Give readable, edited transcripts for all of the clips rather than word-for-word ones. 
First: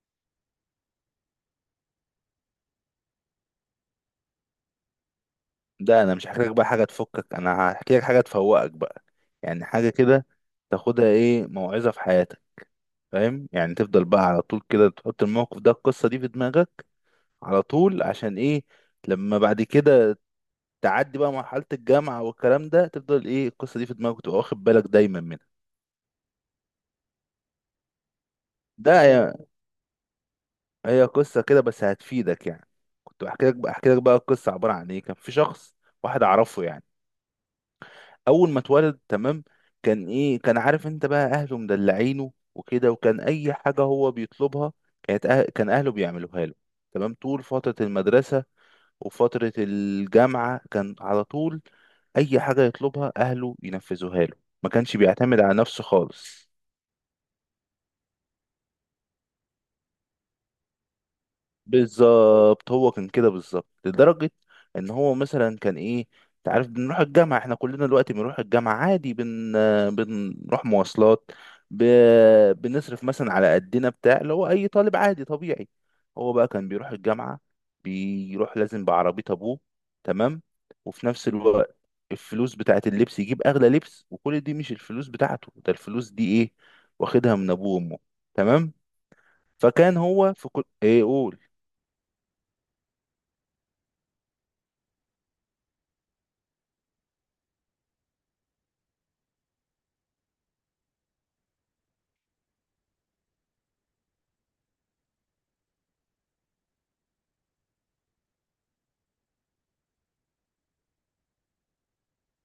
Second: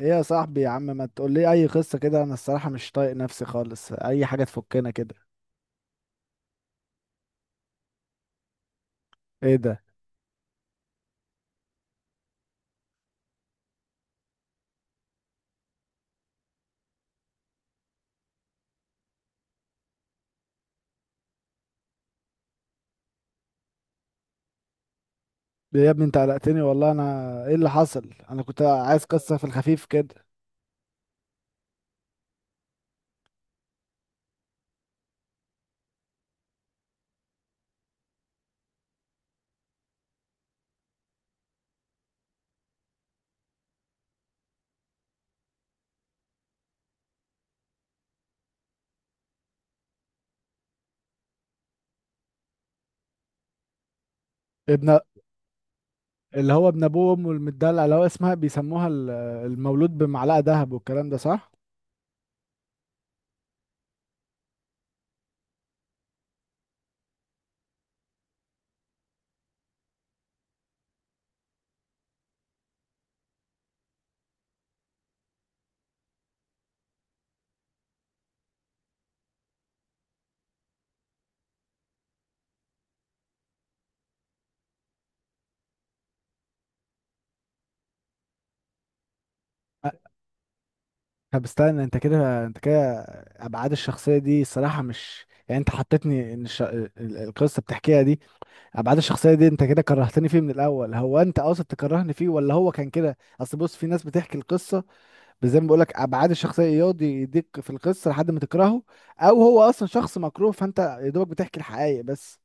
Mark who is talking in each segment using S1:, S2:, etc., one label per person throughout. S1: ايه يا صاحبي يا عم، ما تقول لي اي قصه كده. انا الصراحه مش طايق نفسي خالص، اي حاجه تفكنا كده.
S2: ده انا مش هحكي لك بقى حاجه تفكك، انا هحكي لك حاجه تفوقك بقى.
S1: ايه
S2: يعني
S1: ده؟
S2: حاجه كده تاخدها ايه موعظه في حياتك. فاهم؟ يعني تفضل بقى على طول كده تحط الموقف ده، القصه دي في دماغك على طول. عشان ايه؟ لما بعد كده تعدي بقى مرحله الجامعه والكلام ده تفضل ايه القصه دي في دماغك وتبقى واخد بالك دايما منها.
S1: ليه يا ابني؟ انت قلقتني والله. انا ايه اللي حصل؟ انا كنت
S2: ده
S1: عايز
S2: هي،
S1: قصه في الخفيف كده.
S2: هي قصه كده بس هتفيدك يعني. كنت بحكي لك بقى. القصه عباره عن ايه؟ كان في شخص واحد اعرفه يعني، اول ما اتولد تمام، كان ايه؟ كان عارف انت بقى اهله مدلعينه وكده، وكان اي حاجه هو بيطلبها كانت كان اهله بيعملوها له. تمام. طول فتره المدرسه وفتره الجامعه كان على طول اي حاجه يطلبها اهله ينفذوها له، ما كانش
S1: ابن،
S2: بيعتمد على نفسه خالص.
S1: اللي هو ابن ابوه وامه المدلع، اللي هو اسمها بيسموها المولود بمعلقه ذهب، والكلام ده صح.
S2: بالظبط، هو كان كده بالظبط، لدرجة ان هو مثلا كان ايه، انت عارف بنروح الجامعة، احنا كلنا دلوقتي بنروح الجامعة عادي، بنروح مواصلات، ب... بنصرف مثلا على قدنا بتاع اللي هو اي طالب عادي طبيعي. هو بقى كان بيروح الجامعة، بيروح لازم بعربية ابوه. تمام. وفي نفس الوقت الفلوس بتاعت اللبس يجيب اغلى لبس، وكل دي مش الفلوس بتاعته، ده الفلوس دي ايه؟ واخدها من ابوه وامه. تمام. فكان
S1: أ-
S2: هو في كل ايه، قول.
S1: طب استنى، انت كده ابعاد الشخصيه دي الصراحه مش، يعني انت حطيتني ان القصه بتحكيها دي، ابعاد الشخصيه دي انت كده كرهتني فيه من الاول. هو انت قاصد تكرهني فيه، ولا هو كان كده؟ اصل بص، في ناس بتحكي القصه، زي ما بقول لك ابعاد الشخصيه، يقعد يديك في القصه لحد ما تكرهه، او هو اصلا شخص مكروه فانت يا دوبك بتحكي الحقائق بس.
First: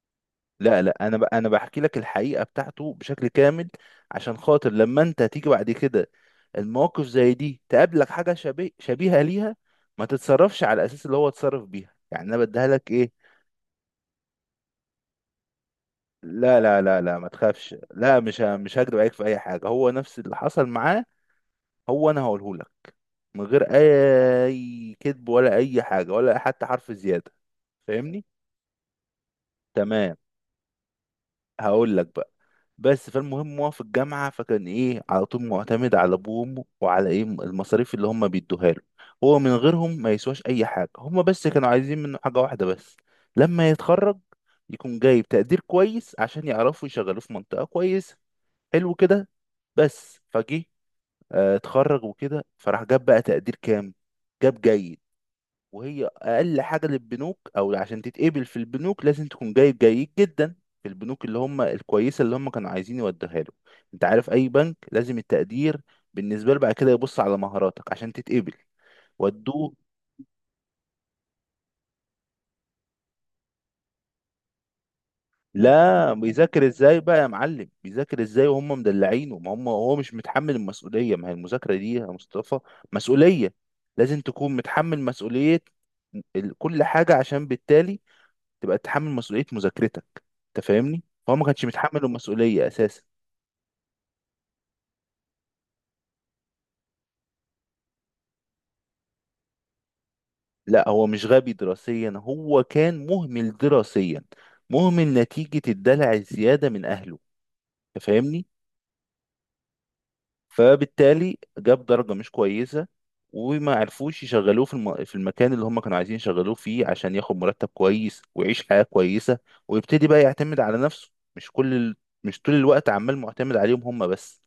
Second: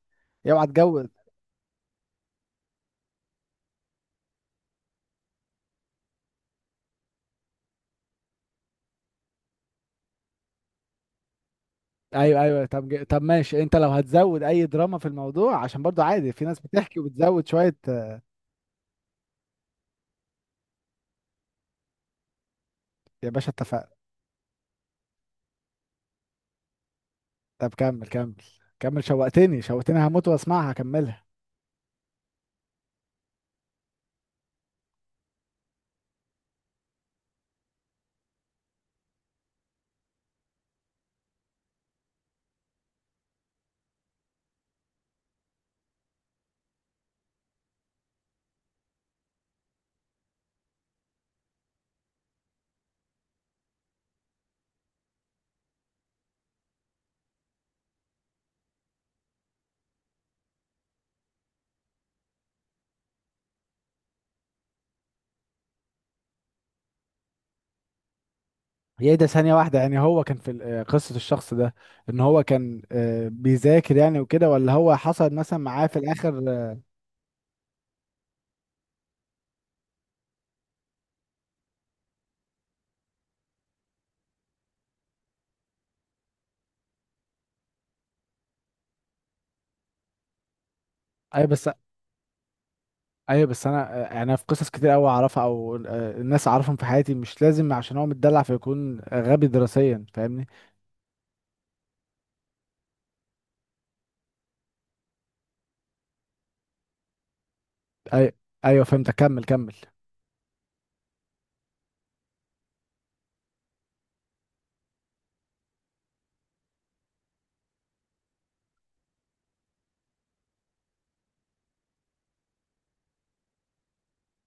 S1: اوعى
S2: لا
S1: تجود.
S2: انا انا بحكي لك الحقيقه بتاعته بشكل كامل، عشان خاطر لما انت تيجي بعد كده المواقف زي دي تقابلك، حاجه شبيهه ليها، ما تتصرفش على الاساس اللي هو اتصرف بيها. يعني انا
S1: ايوه ايوه،
S2: بديها
S1: طب
S2: لك ايه،
S1: طب ماشي، انت لو هتزود اي دراما في الموضوع، عشان برضو عادي، في ناس
S2: لا لا
S1: بتحكي
S2: لا لا ما
S1: وبتزود شويه
S2: تخافش، لا مش مش هكدب عليك في اي حاجه، هو نفس اللي حصل معاه، هو انا هقوله لك
S1: يا
S2: من
S1: باشا
S2: غير
S1: اتفقنا.
S2: اي كذب ولا اي حاجه ولا حتى حرف زياده.
S1: طب كمل
S2: فاهمني؟
S1: كمل. كمل، شوقتني شوقتني،
S2: تمام.
S1: هموت واسمعها، كملها.
S2: هقول لك بقى. بس فالمهم، هو في الجامعة فكان ايه، على طول معتمد على ابوه وامه وعلى ايه، المصاريف اللي هم بيدوها له. هو من غيرهم ما يسواش اي حاجة. هم بس كانوا عايزين منه حاجة واحدة بس، لما يتخرج يكون جايب تقدير كويس عشان يعرفوا يشغلوه في منطقة كويسة. حلو كده. بس فجه، اتخرج وكده، فراح جاب بقى تقدير كام؟ جاب جيد. وهي اقل حاجه للبنوك، او عشان تتقبل في البنوك لازم تكون جايب جيد جدا، في البنوك اللي هم الكويسه اللي هم كانوا عايزين يوديها له. انت عارف اي بنك لازم التقدير بالنسبه له، بعد كده يبص على مهاراتك عشان تتقبل،
S1: هي ده؟ ثانية
S2: ودوه.
S1: واحدة، يعني هو كان في قصة الشخص ده، ان هو كان بيذاكر يعني وكده، ولا هو حصل مثلا معاه في
S2: لا
S1: الاخر
S2: بيذاكر
S1: آه،
S2: ازاي بقى يا معلم؟ بيذاكر ازاي وهم مدلعينه؟ ما هم هو مش متحمل المسؤوليه، ما هي المذاكره دي يا مصطفى مسؤوليه، لازم تكون متحمل مسؤوليه كل حاجه، عشان بالتالي تبقى تتحمل مسؤولية مذاكرتك. انت فاهمني؟ هو ما
S1: ايوه
S2: كانش
S1: بس،
S2: متحمل المسؤولية اساسا.
S1: ايوه بس انا يعني انا في قصص كتير قوي اعرفها، او الناس اعرفهم في حياتي، مش لازم عشان هو متدلع فيكون غبي دراسيا، فاهمني؟
S2: لا هو مش غبي دراسيا، هو كان مهمل دراسيا، مهمل نتيجة الدلع الزيادة من اهله. انت
S1: ايوه
S2: فاهمني؟
S1: ايوه، فهمت، كمل كمل.
S2: فبالتالي جاب درجة مش كويسة، وما عرفوش يشغلوه في في المكان اللي هم كانوا عايزين يشغلوه فيه عشان ياخد مرتب كويس ويعيش حياة كويسة ويبتدي بقى يعتمد على نفسه، مش مش طول الوقت عمال معتمد عليهم هم بس.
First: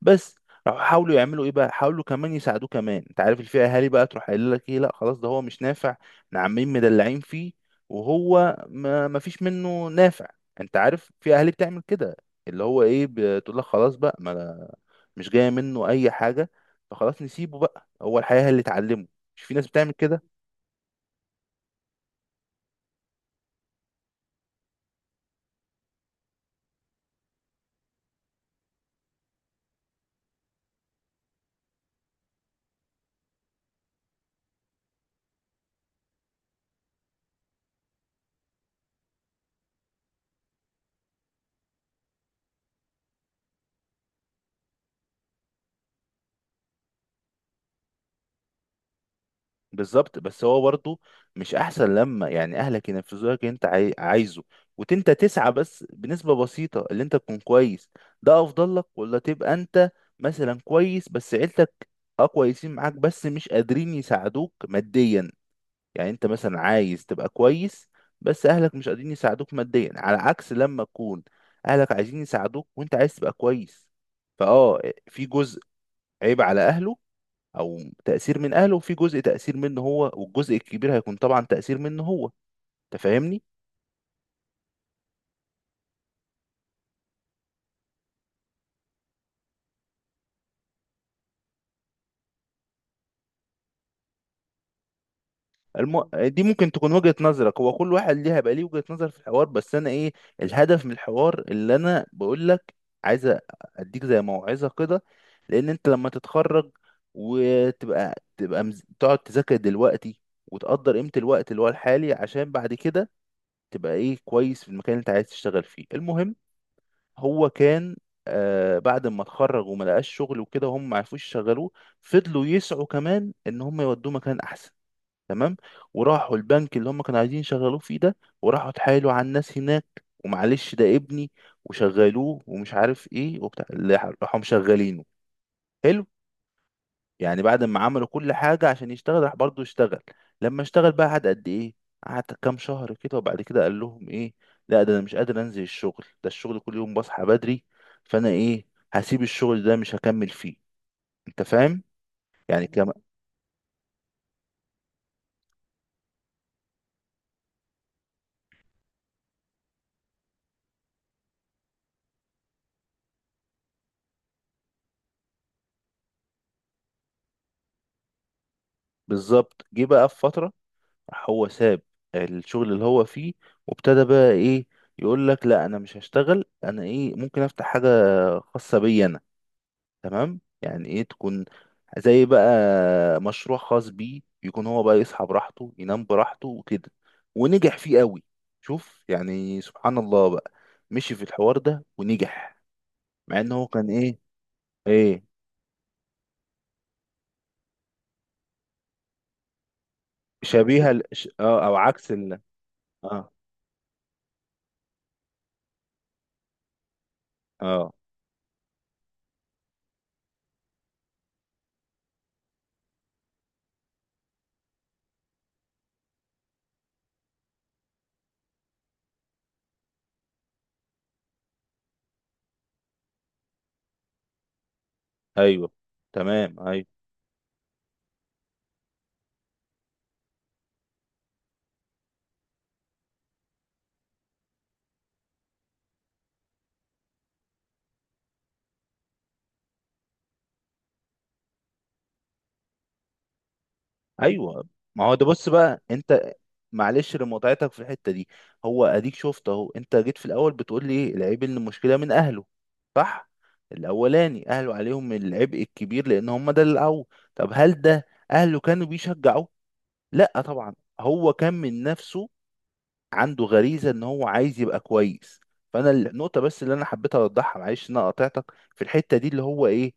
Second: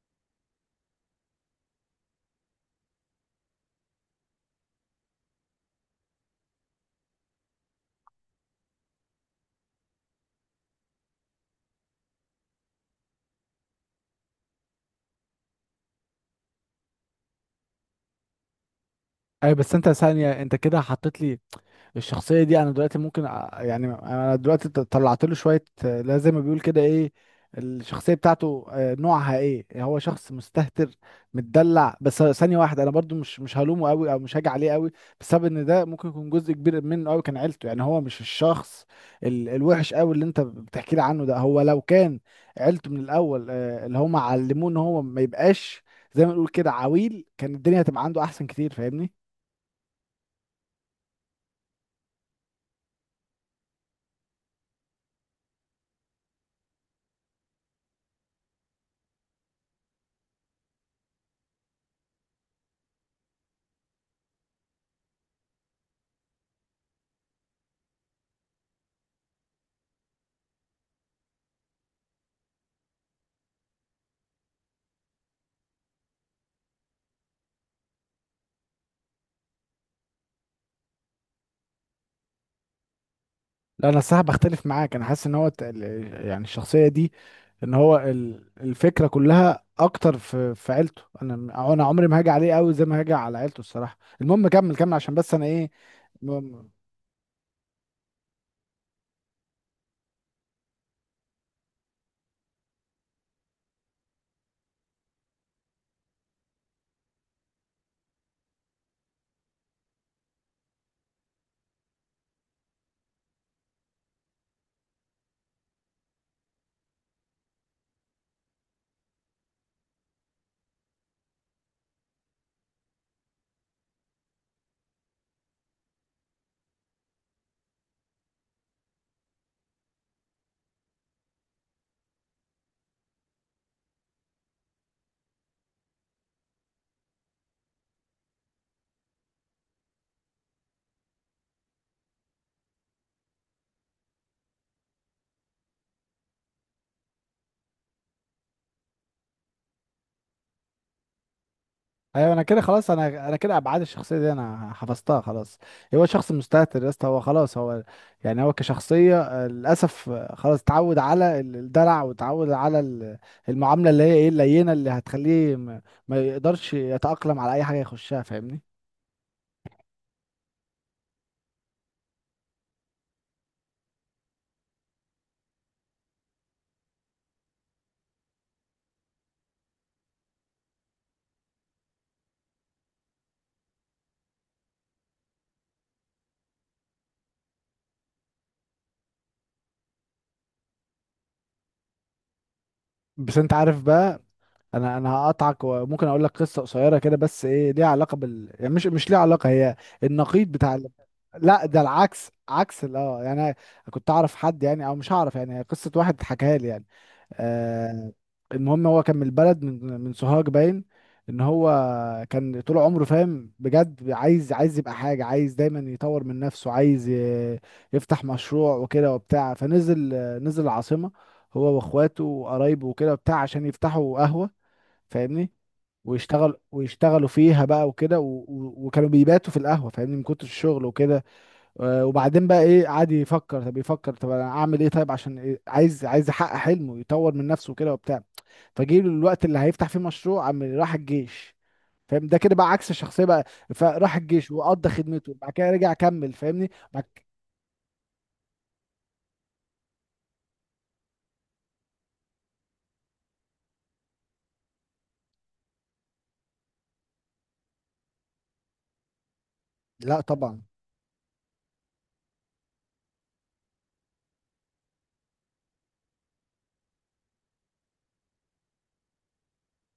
S2: بس راحوا حاولوا يعملوا ايه بقى، حاولوا كمان يساعدوه كمان. انت عارف الفئه اهالي بقى تروح قايل لك ايه، لا خلاص ده هو مش نافع، احنا عمالين مدلعين فيه وهو ما فيش منه نافع. انت عارف في اهالي بتعمل كده، اللي هو ايه بتقول لك خلاص بقى، ما مش جايه منه اي حاجه، فخلاص نسيبه بقى، هو الحياه هي اللي اتعلمه. مش
S1: ايوه
S2: في ناس
S1: بس انت
S2: بتعمل كده؟
S1: ثانية، انت كده حطيت لي الشخصيه دي. انا دلوقتي ممكن يعني انا دلوقتي طلعت له شويه لا زي ما بيقول كده ايه، الشخصيه بتاعته نوعها ايه. هو شخص مستهتر، متدلع. بس ثانيه واحده، انا برضو مش هلومه قوي، او مش هاجي عليه قوي، بسبب ان ده ممكن يكون جزء كبير منه قوي كان عيلته. يعني هو مش الشخص الوحش قوي اللي انت بتحكي لي عنه ده. هو لو كان عيلته من الاول اللي هم علموه ان هو ما يبقاش زي ما نقول كده عويل، كان الدنيا هتبقى عنده احسن كتير، فاهمني؟
S2: بالظبط. بس هو برضه مش احسن لما يعني اهلك ينفذوا لك اللي انت عايزه، انت تسعى بس بنسبة بسيطة اللي انت تكون كويس، ده افضل لك ولا تبقى انت مثلا كويس بس عيلتك اه كويسين معاك بس مش قادرين يساعدوك ماديا؟ يعني انت مثلا عايز تبقى كويس بس اهلك مش قادرين يساعدوك ماديا، على عكس لما تكون اهلك عايزين يساعدوك وانت عايز تبقى كويس. فاه، في جزء عيب على اهله او تأثير من اهله، وفي جزء تأثير منه هو، والجزء الكبير هيكون طبعا تأثير منه هو. انت فاهمني؟
S1: لا انا الصراحه بختلف معاك، انا حاسس ان هو يعني الشخصيه دي، ان هو الفكره كلها اكتر في عيلته. انا عمري ما هاجي عليه قوي زي ما هاجي على عيلته الصراحه. المهم كمل كمل، عشان بس انا ايه. م-
S2: دي
S1: م-
S2: ممكن تكون وجهة نظرك، هو كل واحد ليها بقى ليه وجهة نظر في الحوار، بس انا ايه الهدف من الحوار اللي انا بقول لك، عايز اديك زي موعظة كده، لان انت لما تتخرج وتبقى تقعد تذاكر دلوقتي وتقدر قيمة الوقت اللي هو الحالي، عشان بعد كده تبقى ايه كويس في المكان اللي انت عايز تشتغل فيه. المهم، هو كان بعد ما اتخرج وما لقاش شغل وكده وهم ما عرفوش يشغلوه، فضلوا يسعوا كمان ان هم يودوه مكان احسن. تمام. وراحوا البنك اللي هم كانوا عايزين يشغلوه فيه ده، وراحوا اتحايلوا على الناس هناك ومعلش ده ابني وشغلوه ومش عارف ايه وبتاع، اللي راحوا مشغلينه. حلو. يعني بعد ما عملوا كل حاجة عشان يشتغل، راح برضه اشتغل. لما اشتغل بقى، قعد قد ايه؟ قعد كام شهر كده، وبعد كده قال لهم ايه، لا ده انا مش قادر انزل الشغل ده، الشغل كل يوم بصحى بدري، فانا ايه هسيب الشغل ده مش هكمل فيه. انت فاهم؟
S1: ايوه انا كده
S2: يعني
S1: خلاص،
S2: كم.
S1: انا كده ابعاد الشخصيه دي انا حفظتها خلاص. هو شخص مستهتر يا اسطى، هو خلاص هو، يعني هو كشخصيه للاسف خلاص اتعود على الدلع، واتعود على المعامله اللي هي ايه، اللينه، اللي هتخليه ما يقدرش يتاقلم على اي حاجه يخشها، فاهمني؟
S2: بالظبط. جه بقى في فترة راح هو ساب الشغل اللي هو فيه، وابتدى بقى ايه يقول لك لا انا مش هشتغل، انا ايه ممكن افتح حاجة خاصة بيا انا. تمام. يعني ايه، تكون زي بقى مشروع خاص بيه، يكون هو بقى يصحى براحته ينام براحته وكده. ونجح فيه قوي. شوف يعني سبحان الله بقى، مشي في الحوار ده ونجح،
S1: بس
S2: مع
S1: انت
S2: ان هو
S1: عارف
S2: كان ايه.
S1: بقى، انا
S2: ايه؟
S1: هقطعك، وممكن اقول لك قصه قصيره كده، بس ايه ليها علاقه بال، يعني مش ليها علاقه، هي النقيض بتاع
S2: شبيهة
S1: لا
S2: اه، او
S1: ده
S2: عكس
S1: العكس، عكس اه
S2: اه.
S1: يعني انا كنت اعرف حد يعني، او مش هعرف، يعني هي قصه واحد حكاها لي يعني.
S2: اه.
S1: آه المهم هو كان من البلد، من سوهاج. باين ان هو كان طول عمره فاهم بجد، عايز يبقى حاجه، عايز دايما يطور من نفسه، عايز يفتح مشروع وكده وبتاع. فنزل، نزل العاصمه هو واخواته وقرايبه وكده بتاع، عشان يفتحوا قهوة، فاهمني؟
S2: ايوه.
S1: ويشتغل
S2: تمام. ايوه.
S1: ويشتغلوا فيها بقى وكده وكانوا بيباتوا في القهوة، فاهمني، من كتر الشغل وكده. وبعدين بقى ايه، قعد يفكر، طب يفكر طب انا اعمل ايه، طيب عشان إيه؟ عايز يحقق حلمه، يطور من نفسه وكده وبتاع. فجه له الوقت اللي هيفتح فيه مشروع، عم راح الجيش. فاهم ده كده بقى عكس الشخصية بقى. فراح الجيش
S2: ايوه،
S1: وقضى
S2: ما هو ده.
S1: خدمته،
S2: بص
S1: بعد كده
S2: بقى
S1: رجع كمل
S2: انت،
S1: فاهمني.
S2: معلش لمتعتك في الحته دي، هو اديك شفت اهو، انت جيت في الاول بتقول لي العيب ان المشكله من اهله، صح؟ الاولاني اهله عليهم العبء الكبير لان هم ده اللي قووا. طب هل ده اهله كانوا بيشجعوه؟
S1: لا
S2: لا
S1: طبعا.
S2: طبعا، هو كان من نفسه، عنده غريزه ان هو عايز يبقى كويس. فانا النقطه بس اللي انا حبيت اوضحها معلش ان انا قاطعتك في الحته دي، اللي هو ايه،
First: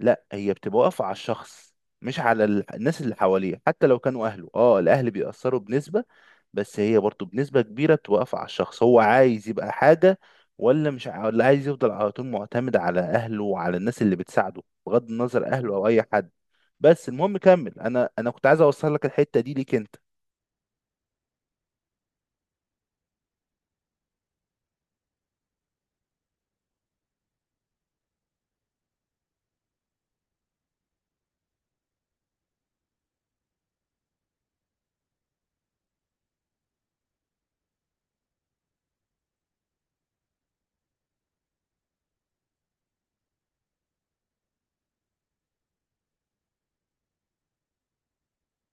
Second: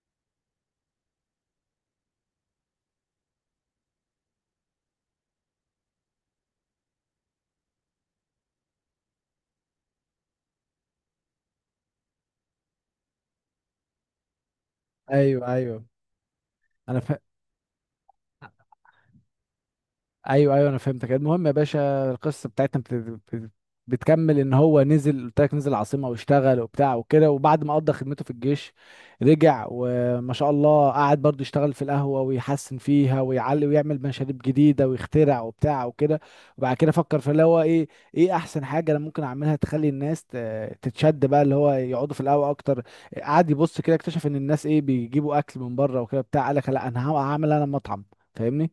S2: لا هي بتبقى واقفه على الشخص، مش على الناس اللي حواليه، حتى لو كانوا اهله. اه الاهل بيأثروا بنسبه، بس هي برضو بنسبه كبيره بتوقف على الشخص، هو عايز يبقى حاجه ولا مش ع- ولا عايز يفضل على طول معتمد على اهله وعلى الناس اللي بتساعده، بغض
S1: ايوه
S2: النظر اهله
S1: ايوه.
S2: او اي حد.
S1: انا
S2: بس
S1: فا...
S2: المهم كمل، انا كنت عايز اوصل لك الحته دي ليك انت.
S1: ايوه ايوه انا فهمتك. المهم يا باشا، القصه بتاعتنا بت- بتكمل ان هو نزل، قلت لك نزل العاصمه واشتغل وبتاع وكده، وبعد ما قضى خدمته في الجيش رجع، وما شاء الله، قعد برضه يشتغل في القهوه ويحسن فيها ويعلي ويعمل مشاريب جديده ويخترع وبتاع وكده. وبعد كده فكر في اللي هو ايه، ايه احسن حاجه انا ممكن اعملها تخلي الناس تتشد بقى، اللي هو يقعدوا في القهوه اكتر. قعد يبص كده، اكتشف ان الناس ايه، بيجيبوا اكل من بره وكده بتاع. قال لك لا، انا هعمل انا مطعم، فاهمني؟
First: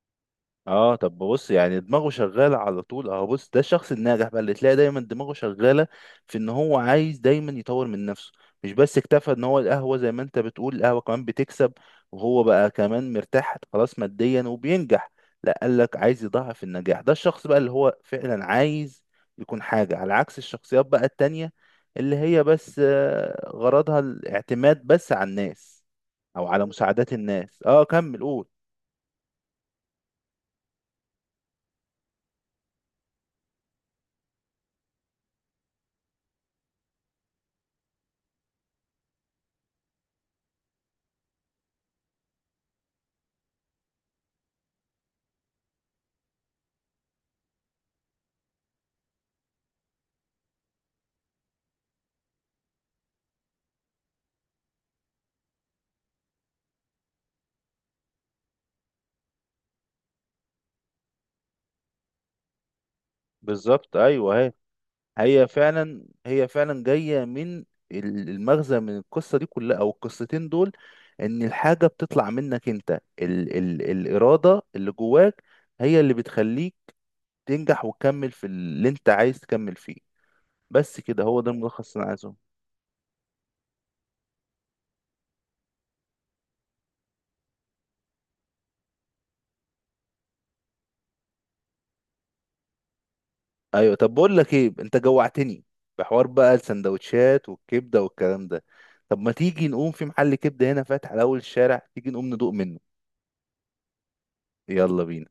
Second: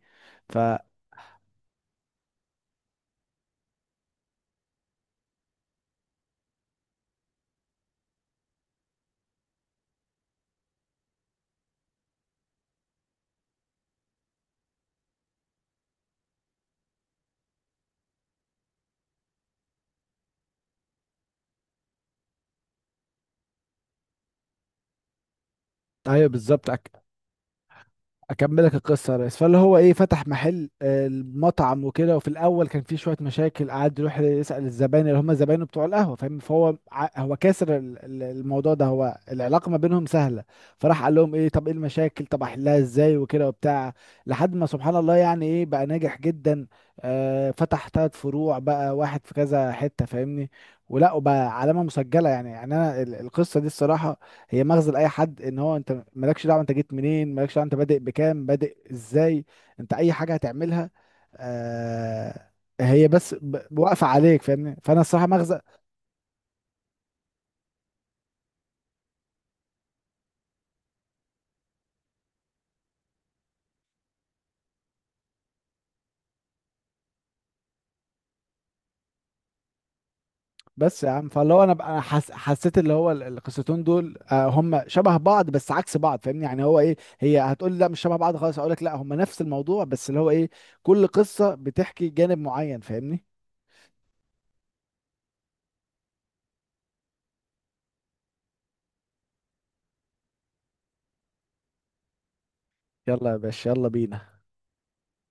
S1: ف
S2: اه، طب بص، يعني دماغه شغاله على طول اهو، بص ده الشخص الناجح بقى اللي تلاقي دايما دماغه شغاله في ان هو عايز دايما يطور من نفسه، مش بس اكتفى ان هو القهوه زي ما انت بتقول القهوه كمان بتكسب وهو بقى كمان مرتاح خلاص ماديا وبينجح، لا قال لك عايز يضاعف النجاح. ده الشخص بقى اللي هو فعلا عايز يكون حاجه، على عكس الشخصيات بقى التانية اللي هي بس غرضها الاعتماد بس على الناس
S1: ايوه
S2: او على
S1: بالظبط.
S2: مساعدات الناس. اه كمل قول.
S1: اكملك القصه يا ريس. فاللي هو ايه، فتح محل المطعم وكده. وفي الاول كان فيه شويه مشاكل، قعد يروح يسال الزباين، اللي هم زباينه بتوع القهوه، فاهم؟ فهو هو كاسر الموضوع ده، هو العلاقه ما بينهم سهله. فراح قال لهم ايه، طب ايه المشاكل، طب احلها ازاي وكده وبتاع. لحد ما سبحان الله، يعني ايه، بقى ناجح جدا. آه، فتح ثلاث فروع بقى، واحد في كذا حته، فاهمني؟ ولا وبقى علامه مسجله يعني. يعني انا القصه دي الصراحه هي مغزى لاي حد، ان هو انت مالكش دعوه انت جيت منين، مالكش دعوه انت بادئ بكام، بادئ ازاي، انت اي حاجه هتعملها، آه، هي بس
S2: بالظبط،
S1: واقفه
S2: ايوه
S1: عليك،
S2: اهي،
S1: فاهمني؟ فانا الصراحه
S2: هي
S1: مغزى.
S2: فعلا، هي فعلا جاية من المغزى من القصة دي كلها أو القصتين دول، إن الحاجة بتطلع منك أنت، ال الإرادة اللي جواك هي اللي بتخليك تنجح وتكمل في اللي أنت عايز تكمل فيه. بس
S1: بس يا
S2: كده،
S1: عم،
S2: هو ده
S1: فاللي هو انا بقى،
S2: الملخص
S1: أنا
S2: اللي أنا عايزه.
S1: حسيت اللي هو القصتين دول آه هم شبه بعض بس عكس بعض، فاهمني؟ يعني هو ايه، هي هتقول لي لا مش شبه بعض خالص، اقول لك لا هم نفس الموضوع، بس اللي هو ايه، كل قصه بتحكي جانب معين، فاهمني؟
S2: أيوه، طب بقول لك إيه، أنت جوعتني بحوار بقى السندوتشات والكبدة والكلام ده. طب ما تيجي نقوم في محل كبدة هنا فاتح على أول الشارع، تيجي نقوم ندوق منه.
S1: يلا يا باشا، يلا بينا.
S2: يلا بينا.